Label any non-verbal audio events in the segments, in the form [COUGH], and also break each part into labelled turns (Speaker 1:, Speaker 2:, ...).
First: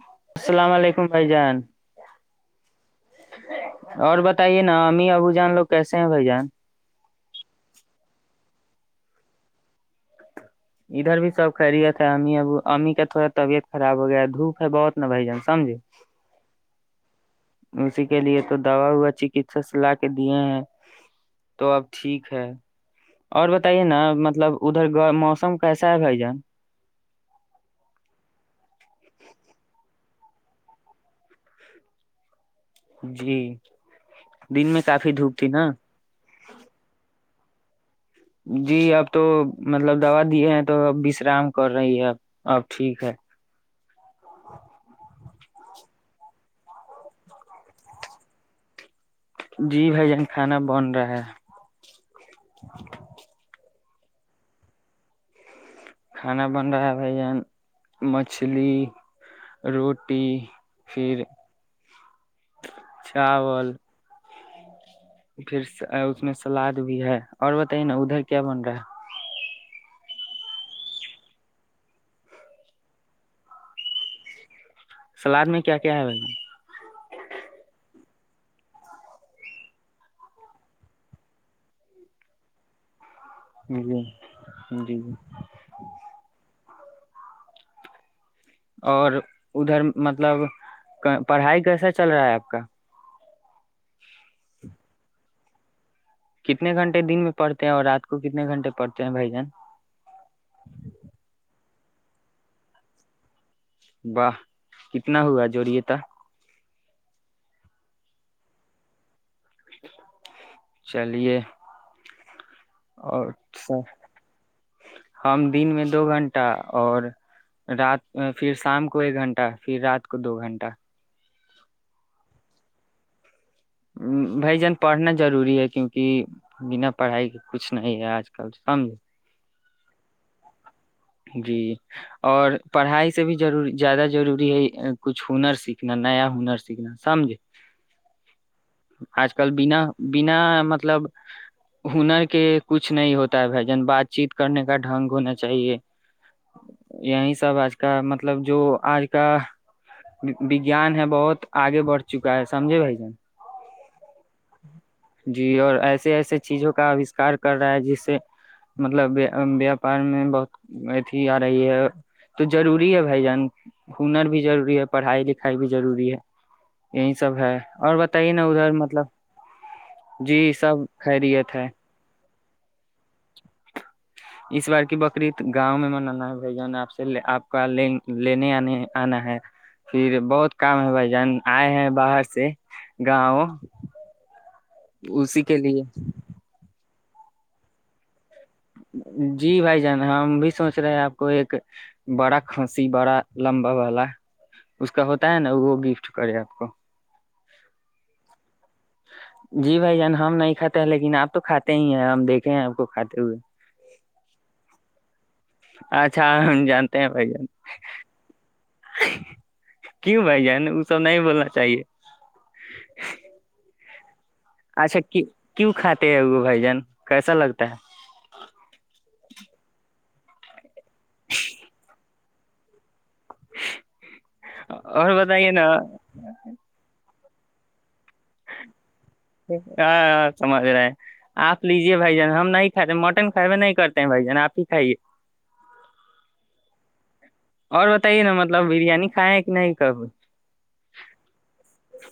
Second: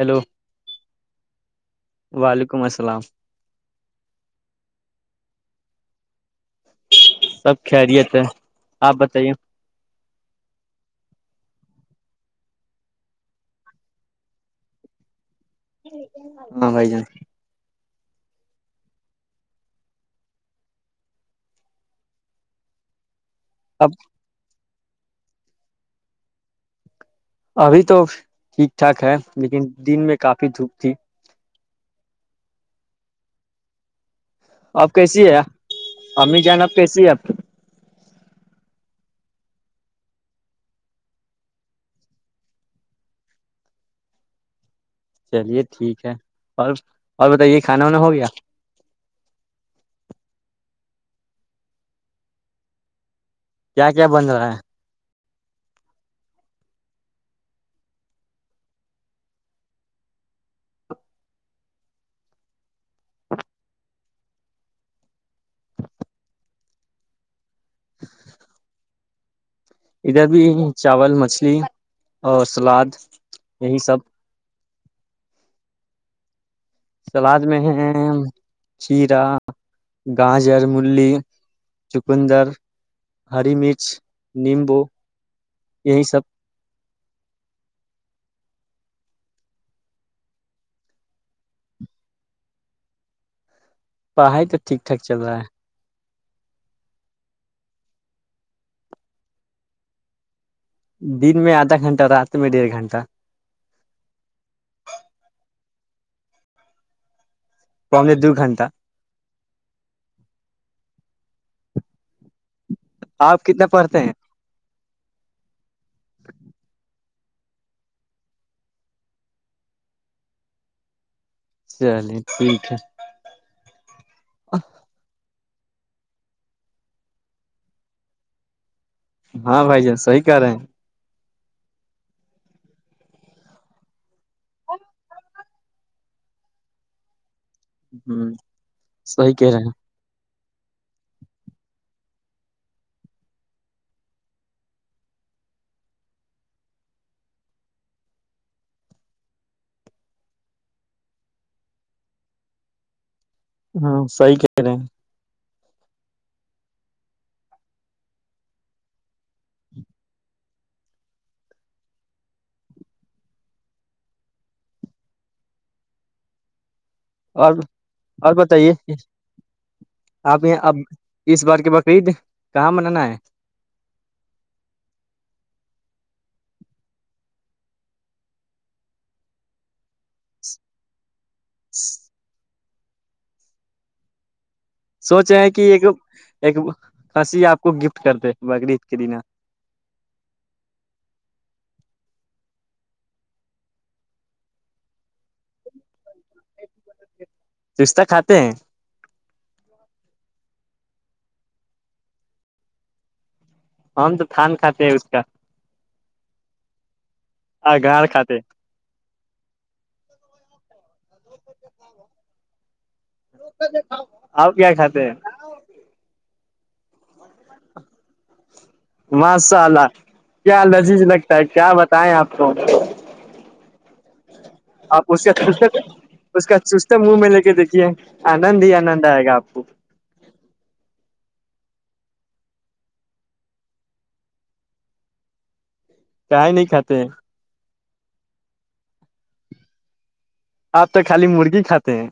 Speaker 1: hello
Speaker 2: السلام علیکم بھائی جان
Speaker 1: [UNINTELLIGIBLE]
Speaker 2: اور بتائیے نا امی ابو جان لوگ کیسے [UNINTELLIGIBLE]
Speaker 1: سب خیریت ہے آپ بتائیے
Speaker 2: ادھر بھی سب خیرییت ہے امی اب امی کا تھوڑا طبیعت خراب ہو گیا دھوپ ہے بہت نا بھائی جان سمجھے
Speaker 1: ہاں بھائی جان
Speaker 2: اسی کے لیے تو دوا وا چکسا س لا کے دیے ہیں تو اب ٹھیک ہے اور بتائیے
Speaker 1: اب
Speaker 2: نا مطلب ادھر موسم کیسا ہے بائی جان
Speaker 1: ابھی تو ٹھیک ٹھاک ہے لیکن دن میں کافی دھوپ تھی
Speaker 2: جی دن میں
Speaker 1: آپ
Speaker 2: کافی
Speaker 1: کیسی
Speaker 2: دھوپ
Speaker 1: ہے
Speaker 2: تھی نا
Speaker 1: امی جان آب کیسی ہے آپ
Speaker 2: جی اب تو مطلب دوا دیے ہیں تو اب وشرام کر رہی ہے اب اب ٹھیک ہے
Speaker 1: چلیے ٹھیک ہے اور اور بتائیے کھانا وانا ہو گیا
Speaker 2: جی بھائی جان کھانا بن رہا ہے
Speaker 1: کیا کیا بند رہا ہے
Speaker 2: کھانا بن رہا ہے بھائی یہان مچھلی روٹی پھر چاول پھر اس میں سلاد بھی ہے اور بتائیے نا ادھر کیا بن رہا ہے
Speaker 1: ادھر بھی چاول مچھلی اور سلاد یہی سب
Speaker 2: سلاد میں کیا کیا ہے بھیا
Speaker 1: سلاد میں ہے چیرا گاجر ملی چقندر ہری مرچ
Speaker 2: جی
Speaker 1: نیمبو
Speaker 2: جی جی
Speaker 1: یہی سب
Speaker 2: اور ادھر مطلب پڑھائی کیسا چل رہا ہے آپ کا
Speaker 1: پڑھائی تو ٹھیک ٹھاک چل رہا ہے
Speaker 2: کتنے گھنٹے دن میں پڑتے ہیں اور رات کو کتنے گھنٹے پڑھتے ہیں بھائی جان
Speaker 1: دن میں آدھا گھنٹہ رات میں ڈیڑھ گھنٹہ
Speaker 2: واہ کتنا ہوا جوڑیے ت
Speaker 1: پرم دو گھنٹہ
Speaker 2: چلیے اور
Speaker 1: آپ کتنا پڑھتے ہیں
Speaker 2: ہم دن میں دو گھنٹہ اور رات پھر شام کو ایک گھنٹہ پھر رات کو دو گھنٹہ
Speaker 1: چلیے ٹھیک ہے [UNINTELLIGIBLE]
Speaker 2: بائی جان پڑھنا ضروری ہے کیونکہ بنا پڑھائی کے کچھ نہیں ہے آج کل سمجھ
Speaker 1: ہاں بھائی جان صحی کہہ رہے ہیں
Speaker 2: جی اور پڑھائی سے بھیرور زیادہ ضروری ہے کچھ ہنر سیکھنا نیا ہنر سیکھنا سمجھ
Speaker 1: ہوں صی کہہ رہے ہیں
Speaker 2: نا مطلب ہنر کے کچھ نہیں ہوتا ہے بھ جن بات چیت کرنے کا ڈھنگ ہونا چاہیے یہی سب آج کا مطلب جو آج کا وجیان ہے بہت آگے بڑھ چکا ہے سمجھے بھائی جان
Speaker 1: ہاں صی کہ رہے ہیں
Speaker 2: جی اور ایسے ایسے چیزوں کا اوشکار کر رہا ہے جس سے مطلب ویاپار میں بہت اتھی آ رہی ہے تو ضروری ہے بھائی جان ہنر بھی ضروری ہے پڑھائی لکھائی بھی ضروری ہے یہی سب ہے اور بتائیے نا ادھر مطلب جی
Speaker 1: آپ یہ اب
Speaker 2: سب
Speaker 1: اس
Speaker 2: خیریت
Speaker 1: بار
Speaker 2: ہے
Speaker 1: کے بقرعید کہاں منانا ہے
Speaker 2: اس بار کی بکری گاؤں میں منانا ہے بھ جان آپ سے آپ کا لینے آنے آنا ہے پھر بہت کام ہے بھائی جان آئے ہیں باہر سے گاؤ
Speaker 1: سوچ رہے ہیں کہ ایک ایک کھنسی آپ کو گفٹ کر د
Speaker 2: جی بھائی جان ہم بھی سوچ رہے ہیں آپ کو ایک بڑا کھانسی بڑا لمبا والا اس کا ہوتا ہے نا وہ گفٹ کرے آپ کو
Speaker 1: رشتہ کھاتے ہیں
Speaker 2: جی بھائی جان ہم نہیں کاتے ہیں لیکن آپ تو کھاتے ہی ہیں ہم دیکے ہیں آپ کو کھاتے ہوئے
Speaker 1: ہم تو تھان کھاتے ہیں اس کا
Speaker 2: اچھا ہم جانتے ہیں بھائی جان
Speaker 1: اگار کھاتے ہیں
Speaker 2: کیوں بھائی جان وہ سب نہیں بولنا چاہیے
Speaker 1: آپ کیا
Speaker 2: اچھا
Speaker 1: کھاتے
Speaker 2: کیوں کھاتے ہیں وہ بھائی جان کیسا لگتا ہے
Speaker 1: مسءلہ کیا لذیذ لگتا ہے کیا بتائےیں آپ کو آپ
Speaker 2: اور
Speaker 1: اس
Speaker 2: بتائیے
Speaker 1: کا
Speaker 2: نا
Speaker 1: اس کا چست منہ میں لگے دیکھیے آنند ہی آنند آئے گا آپ کو
Speaker 2: ہاں سمجھ رہے ہیں آپ لیجیے بھائی جان ہم نہیں کھاتے مٹن کھائے ہوے نہیں کرتے ہیں بھائی جان آپ ہی کھائیے
Speaker 1: کئی نہیں کھاتے
Speaker 2: اور بتائیے نا مطلب بریانی کھائے ہے کہ نہیں کب
Speaker 1: آپ تو خالی مرغی کھاتے ہیں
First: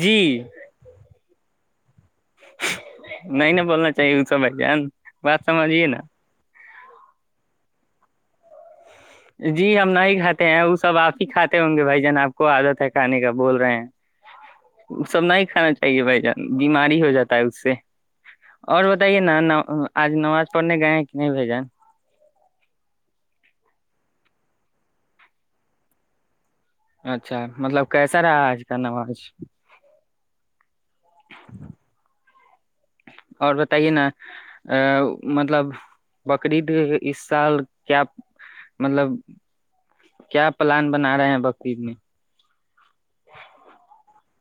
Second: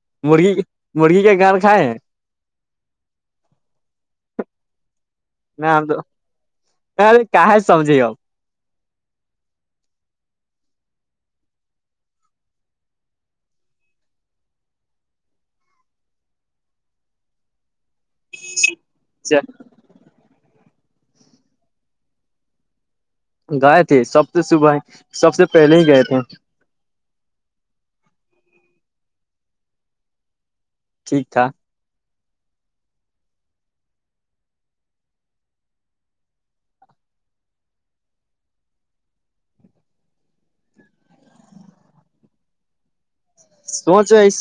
Speaker 2: جی
Speaker 1: مرغی مرغی کا گل کائے
Speaker 2: نہیں ن بولنا چاہیے اسا بھائی جان بات
Speaker 1: نہ
Speaker 2: سمجھیے
Speaker 1: ہم تو
Speaker 2: نا
Speaker 1: ارے کہ ہے سمجھے اپ
Speaker 2: جی ہم نہیں کھاتے ہیں وہ سب آپ ہی کھاتے ہوں گے بھائی جان آپ کو عادت ہے کھانے کا بول رہے ہیں سب نہیں کھانا چاہیے بھ جان بیماری ہو جاتا ہے اس سے اور بتائیے نا آج نواز پنے گئے ہیں کہ نہیں بھیجیں
Speaker 1: گائے تھے سب سے صبح ہی سب سے پہلے ہی گئے تھے
Speaker 2: اچھا مطلب کیسا رہا آج کا نماز
Speaker 1: ٹھیک تھاٹھ
Speaker 2: اور بتائیے نا ا مطلب بقرید اس سال کیا مطلب کیا پلان بنا رہے ہیں بقرید میں
Speaker 1: سوچو اس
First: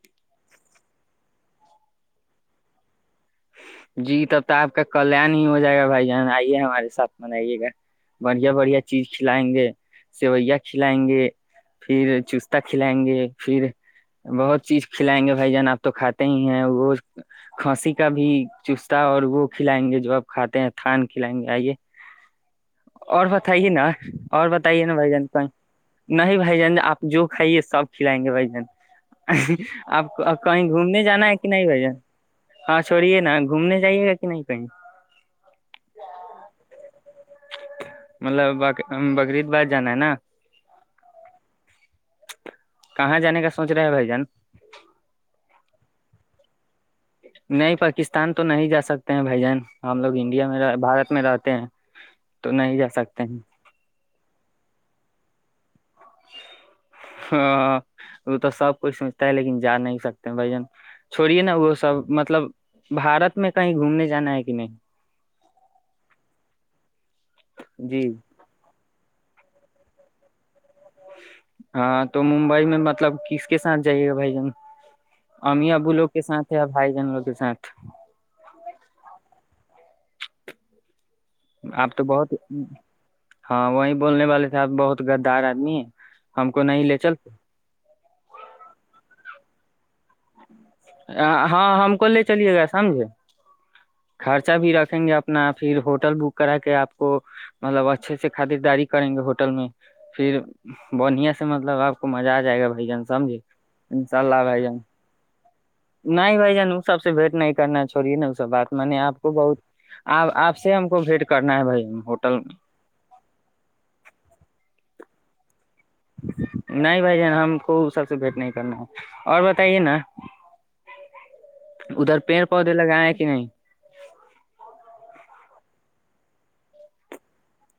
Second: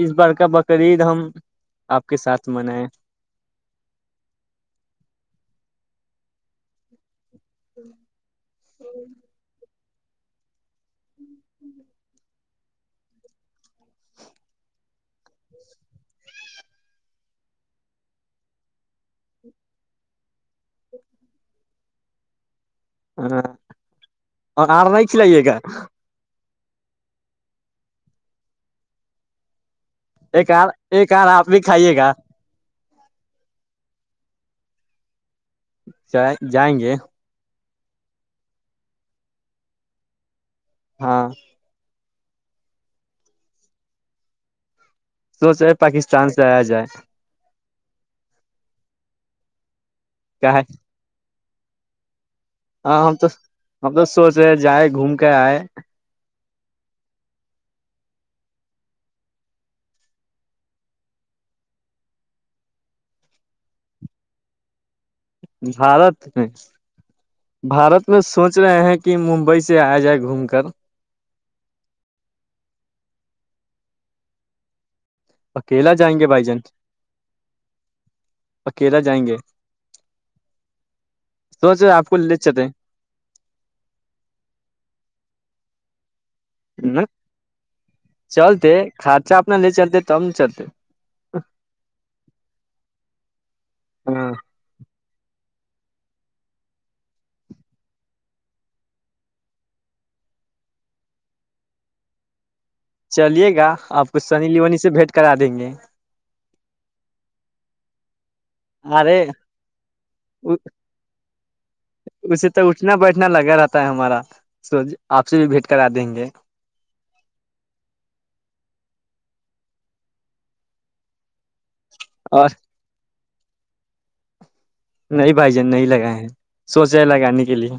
Speaker 1: اس بار کا بقرعید ہم آپ کے ساتھ منائے
Speaker 2: جی تب تو آپ کا کلن ہی ہو جائے گا بھائی جان آئیے ہمارے ساتھ بنائیے گا بڑھیا بڑھیا چیز کھلائیں گے سیوئیا کھلائیں گے پھر چستہ کھلائیں گے پھر بہت چیز کھلائیں گے بھائی جان آپ تو کھاتے ہی ہیں وہ کھانسی کا بھی چستا اور وہ کھلائیں گے جو آپ کھاتے ہیں تھان کھلائیں گے آئیے اور بتائیے نا اور بتائیے
Speaker 1: آر
Speaker 2: نا
Speaker 1: نہیں
Speaker 2: بھائی جن
Speaker 1: کھلائیے گا
Speaker 2: نہیں بائی بھ جن آپ جو کھائیے سب کھلائیں گے بھائی جن آپ
Speaker 1: ایک
Speaker 2: کہیں
Speaker 1: آر
Speaker 2: گھومنے
Speaker 1: ایک آر
Speaker 2: جانا ہے کہ
Speaker 1: آپ بھی
Speaker 2: نہیں بھیا
Speaker 1: کھائیے گا
Speaker 2: ہاں چڑیے نا گھومنے جائیے گا کہ نہیں کہیں
Speaker 1: جائیں گے
Speaker 2: مطلب بقریید باد جانا ہے نا
Speaker 1: ہاں
Speaker 2: کہاں جانے کا سوچ رہے ہے بھائی جان
Speaker 1: سوچ رہے پاکستان سے آیا جائے
Speaker 2: نہیں پاکستان تو نہیں جا سکتے ہیں بھائی جان ہم لوگ انڈیا
Speaker 1: کیا ہے
Speaker 2: میں رہ بارت میں رہتے ہیں تو نہیں جا
Speaker 1: ہاں ہم
Speaker 2: سکتے
Speaker 1: تو
Speaker 2: ہیں
Speaker 1: ہم تو سوچ رہے جائے گھوم کر آئے
Speaker 2: ہاں وہ تو سب کوئی سوچتا ہے لیکن جا نہیں سکتے بھ جن چھوڑیے نا وہ سب مطلب بھارت میں کہیں گھومنے جانا ہے کہ نہیں
Speaker 1: بھارت میں
Speaker 2: جی
Speaker 1: بھارت میں سوچ رہے ہیں کہ ممبئی سے آیا جائے گھوم کر
Speaker 2: ہاں تو ممبئی میں مطلب کس کے ساتھ جائیے گا بھائی جن امی ابو
Speaker 1: اکیلا
Speaker 2: لوگ
Speaker 1: جائیں
Speaker 2: کے
Speaker 1: گے
Speaker 2: ساتھ
Speaker 1: جان
Speaker 2: یا بھائی جن لوگ کے ساتھ
Speaker 1: اکیلا جائیں گے سوچ
Speaker 2: آپ
Speaker 1: رہے
Speaker 2: تو
Speaker 1: کو
Speaker 2: بہت
Speaker 1: لے چلتے
Speaker 2: ہاں وہی بولنے والے صاحب بہت گدار آدمی ہیں
Speaker 1: ہ چلتے خرچہ اتنا لے چلتے تب چلتے
Speaker 2: ہاں ہم کو لے چلیے گا سمجھے
Speaker 1: ہاں
Speaker 2: خرچہ بھی رکھیں گے آپ اپنا پھر ہوٹل بک کرا کے آپ کو مطلب اچھے سے خریداری کریں گے ہوٹل میں پھر بڑھیا سے مطلب آپ کو مزہ آ جائے گا بھائی جان سمجھے
Speaker 1: چلیے گا آپ
Speaker 2: انشاء
Speaker 1: کچھ
Speaker 2: اللہ
Speaker 1: سنی
Speaker 2: بھائی جان
Speaker 1: لیونی سے بھیٹ کرا دیں گے
Speaker 2: نہیں بھائی جانو سب سے بھیٹ نہیں کرنا چھورہیے نا س بات م نے آپ
Speaker 1: ارے
Speaker 2: کو بہت آپ آپ سے ہم کو بھیٹ کرنا ہے بھائی ہم ہوٹل
Speaker 1: اسے
Speaker 2: میں
Speaker 1: تو اٹھنا بیٹھنا لگا رہتا ہے ہمارا سو آپ سے بھیٹ کرا دیں گے
Speaker 2: نہیں بھائی جان ہم کو سب سے بھیٹ نہیں کرنا ہے اور بتائیے نا ادھر پیڑ
Speaker 1: اور
Speaker 2: پودے لگائے کہ کہ نہیں
Speaker 1: نہیں بھائی جان نہیں لگائے ہیں سوچے ہے لگانے کے لیے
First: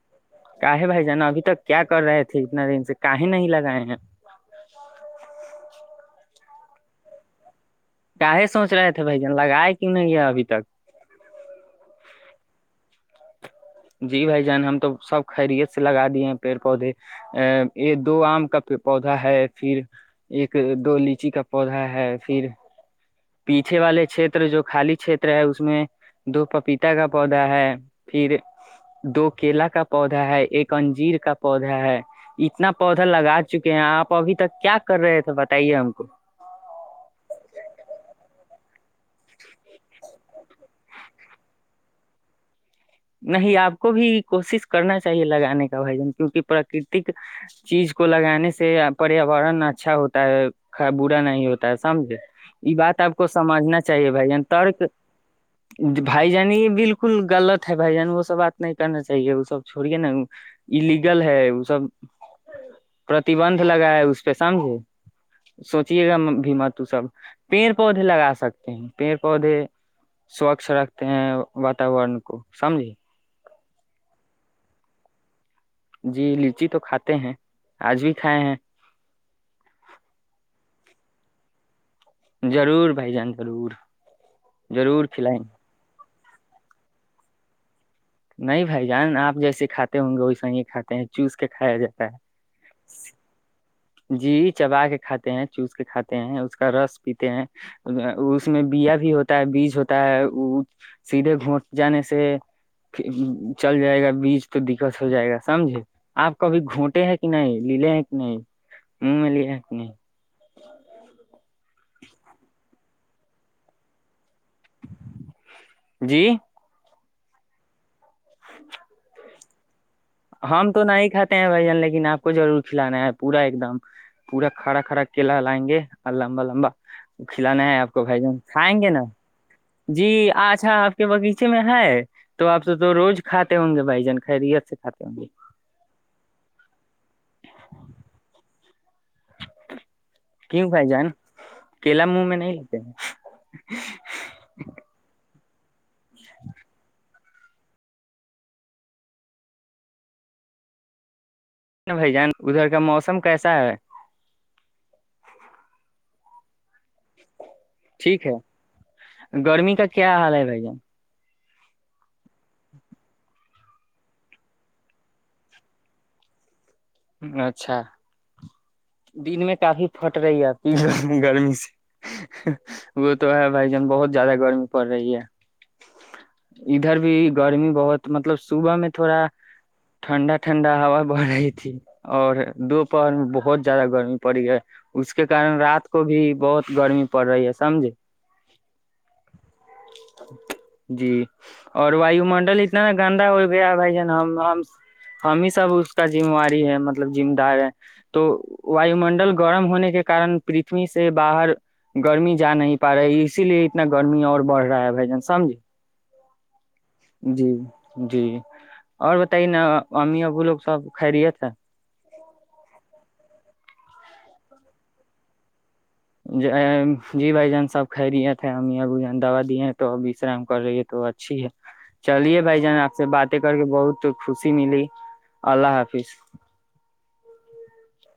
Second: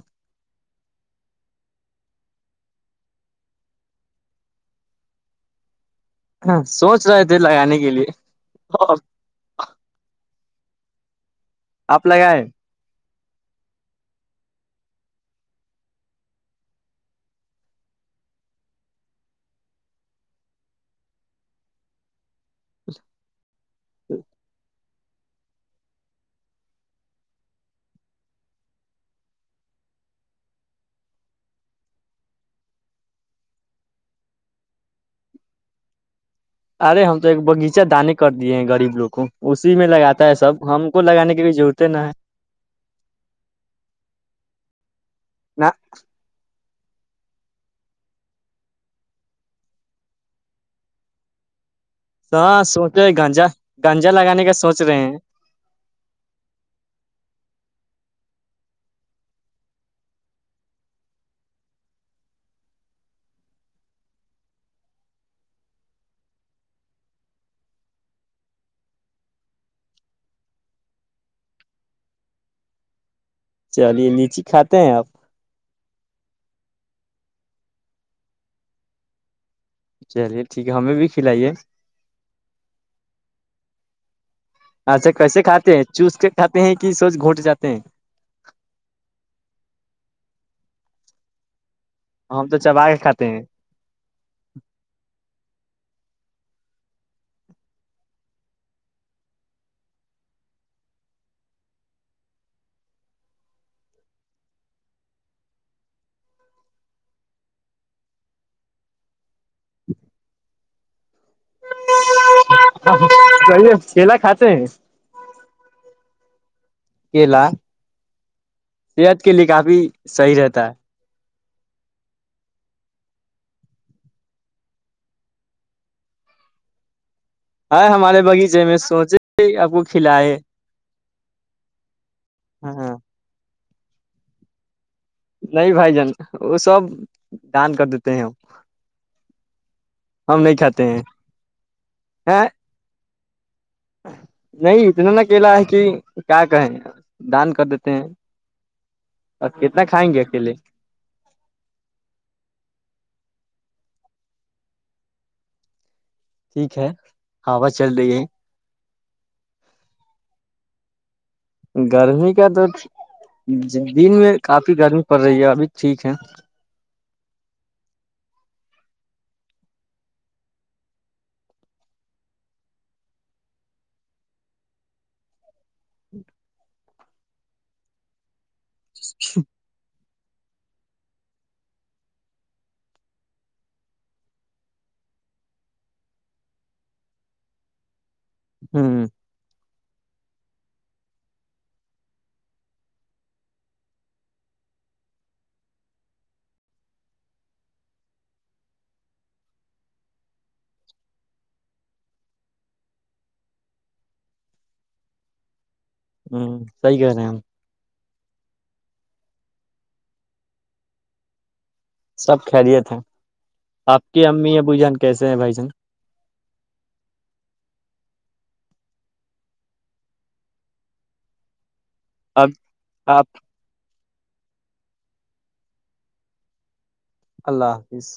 Speaker 2: کااہے بھائی جانا ابھی تک کیا کر رہے تھے اتنا دن سے کاہے نہیں لگائے ہیں
Speaker 1: ہاں سوچ رہے تھے لگانے کی
Speaker 2: کاے سوچ رہے تھے بھائی جان لگائے کیوں نہیں ہے ابھی تک
Speaker 1: آپ لگائیں
Speaker 2: جی بھائی جان ہم تو سب خیریت سے لگا دیے ہیں پیڑ پودے ا یہ دو آم کا پودا ہے پھر ایک دو لیچی کا پودا ہے پھر پیچھے والے چھیتر جو خالی چتر ہے اس میں دو پپیتا کا پودا ہے پھر دو کیلا کا پودا ہے ایک انجیر کا پودا ہے اتنا پودا لگا چکے ہیں آپ ابھی تک کیا کر رہے تھے بتائیے ہم کو
Speaker 1: ارے ہم تو ایک باغیچہ دانے کر دیے ہیں غریب لوگ اسی میں لگاتا ہے سب ہم کو لگانے کے بھی جوتے نہا ہے
Speaker 2: نہیں آپ کو بھی کوسس کرنا چاہیے
Speaker 1: نہ
Speaker 2: لگانے کا بجن کیونکہ پرکتی چیز کو لگانے سے پریاورن اچھا ہوتا ہے برا نہیں ہوتا سمجھے
Speaker 1: ہاں
Speaker 2: یہ بات
Speaker 1: سوچے
Speaker 2: آپ کو
Speaker 1: گنجا
Speaker 2: سمجھنا چاہیے
Speaker 1: گنجا
Speaker 2: بھائی جان
Speaker 1: لگانے کا
Speaker 2: ترک
Speaker 1: سوچ رہے ہیں
Speaker 2: بھائی جان یہ بالکل غلط بھائی جان وہ سب بات نہیں کرنا چاہیے وہ سب چھوڑیے نالیگل ہے وہ سب پرتیبندند لگاائے اس پہ سمجھے سوچیے گا بھی مت سب پیڑ پودے لگا سکتے ہیں پیڑ پودے سوچھ رکھتے ہیں واتاورن کو سمجھیے
Speaker 1: چلیے لیچی کھاتے ہیں آپ
Speaker 2: جی لچی تو کھاتے ہیں آج بھی کھائے ہیں
Speaker 1: چلیے ٹھیک ہے ہمیں بھی کھلائیے
Speaker 2: ضرور بھائی جان ضرور ضرور
Speaker 1: اچھا کیسے
Speaker 2: کھلائیں
Speaker 1: کھاتے ہیں چوس کے کھاتے ہیں کہ سوچ گھونٹ جاتے ہیں
Speaker 2: نہیں بھائی جان آپ جیسے کھاتے ہوں گے ویسا ہی کھاتے ہیں چوس کے کھایا جائے
Speaker 1: ہم تو چبا کے کھاتے ہیں
Speaker 2: جی چبا کے کھاتے چوس کے کھاتے ہیں اس کا رس پیتے ہیں اس میں بیا بھی ہوتا ہے بیج ہوتا ہے سیدھے گھونٹ جانے سے چل جائے گا بیج تو دقت ہو جائے گا سمجھے آپ کبھی گھونٹے ہیں کہ نہیں ل لے ہیں کہ نہیں [UNINTELLIGIBLE]
Speaker 1: جیے چلا کھات ہیں
Speaker 2: جی
Speaker 1: کلا صحت کے لیے کافی صحیح رہتا
Speaker 2: ہمم
Speaker 1: ہے
Speaker 2: تو نہیں خ ہیں بھ جان لیکن آپ کو ضرور کھلانا ہے پورا ایک دم پورا کڑا کرا کیلا لائیں گے اور لمبا لمبا کھلانا ہے آپ کو بھائی
Speaker 1: ہمارے
Speaker 2: جان
Speaker 1: باغیچے میں
Speaker 2: کھائیں گے نا
Speaker 1: سوچے آپ کو
Speaker 2: جی
Speaker 1: کھلائے
Speaker 2: اچھا کے باغیچے میں ہے تو آپ سے
Speaker 1: ہاں
Speaker 2: تو روز کھ ہوں گے بائی جان خائی ریت سےات
Speaker 1: نہیں بھائی جان وہ سب دان کر دیتے ہیں ہم نہیں
Speaker 2: کیوں بھائی
Speaker 1: کھاتے ہیں
Speaker 2: جان کیلا منہ میں
Speaker 1: ہے
Speaker 2: نہیں لیتے ہیں
Speaker 1: نہیں اتنا ل گلا ہے کہ کیا کہیں گ دان کر دیتے ہیں اور کتنا کھائیں گے اکیلے
Speaker 2: جن بھائی جان ادھر کا موسم کیسا ہے
Speaker 1: ٹھیک ہے ہاں بس چل رہی ہے
Speaker 2: ٹھیک گرمی کا کیا حال ہے بھائی جان
Speaker 1: گرمی کا تو دن میں کافی گرمی پڑ رہی ہے ابھی ٹھیک ہے
Speaker 2: اچھا دن میں کافی پھٹ رہی ہے ا گرمی سے وہ تو ہے بھائی جان بہت زیادہ گرمی پڑ رہی ہے ادھر بھی گرمی بہت مطلب صوبح میں تھوڑا ٹھنڈا ٹھنڈا ہوا بڑھ رہی تھی اور دوپہر میں بہت زیادہ گرمی پڑی ہے اس کے کن رات کو بھی بہت گرمی پڑ رہی ہے سمجھے
Speaker 1: ہوں
Speaker 2: جی اور وایو منڈل اتنا گندا ہو گیا بھائی جان ہم ہم ہی سب اس کا موار مطلب م دار ہے تو وای منڈل گرم ہونے کے کن پرتھوی سے باہر گرمی جا نہیں پا رہی اسی لیے اتنا گرمی اور بڑھ رہا ہے بھ جان سمج
Speaker 1: ہوں صحی کہہ رہے ہیں ہم
Speaker 2: جی اور بتائیے نا امی ابو لوگ سب خھرییت اچھا
Speaker 1: سب خیریت ہے آپ کی امی یا بو جان کیسے ہیں بھائی جان
Speaker 2: جی بھائی جان سب کھرییے تھے ا ا ب جان دوا دیے ہیں تو ابشرام کر رہی ہے تو اچھی ہے چلیے
Speaker 1: اب
Speaker 2: بھائی جان آپ سے باتیں کر کے بہت خوشی ملی اللہ حافظ
Speaker 1: اللہ حافظ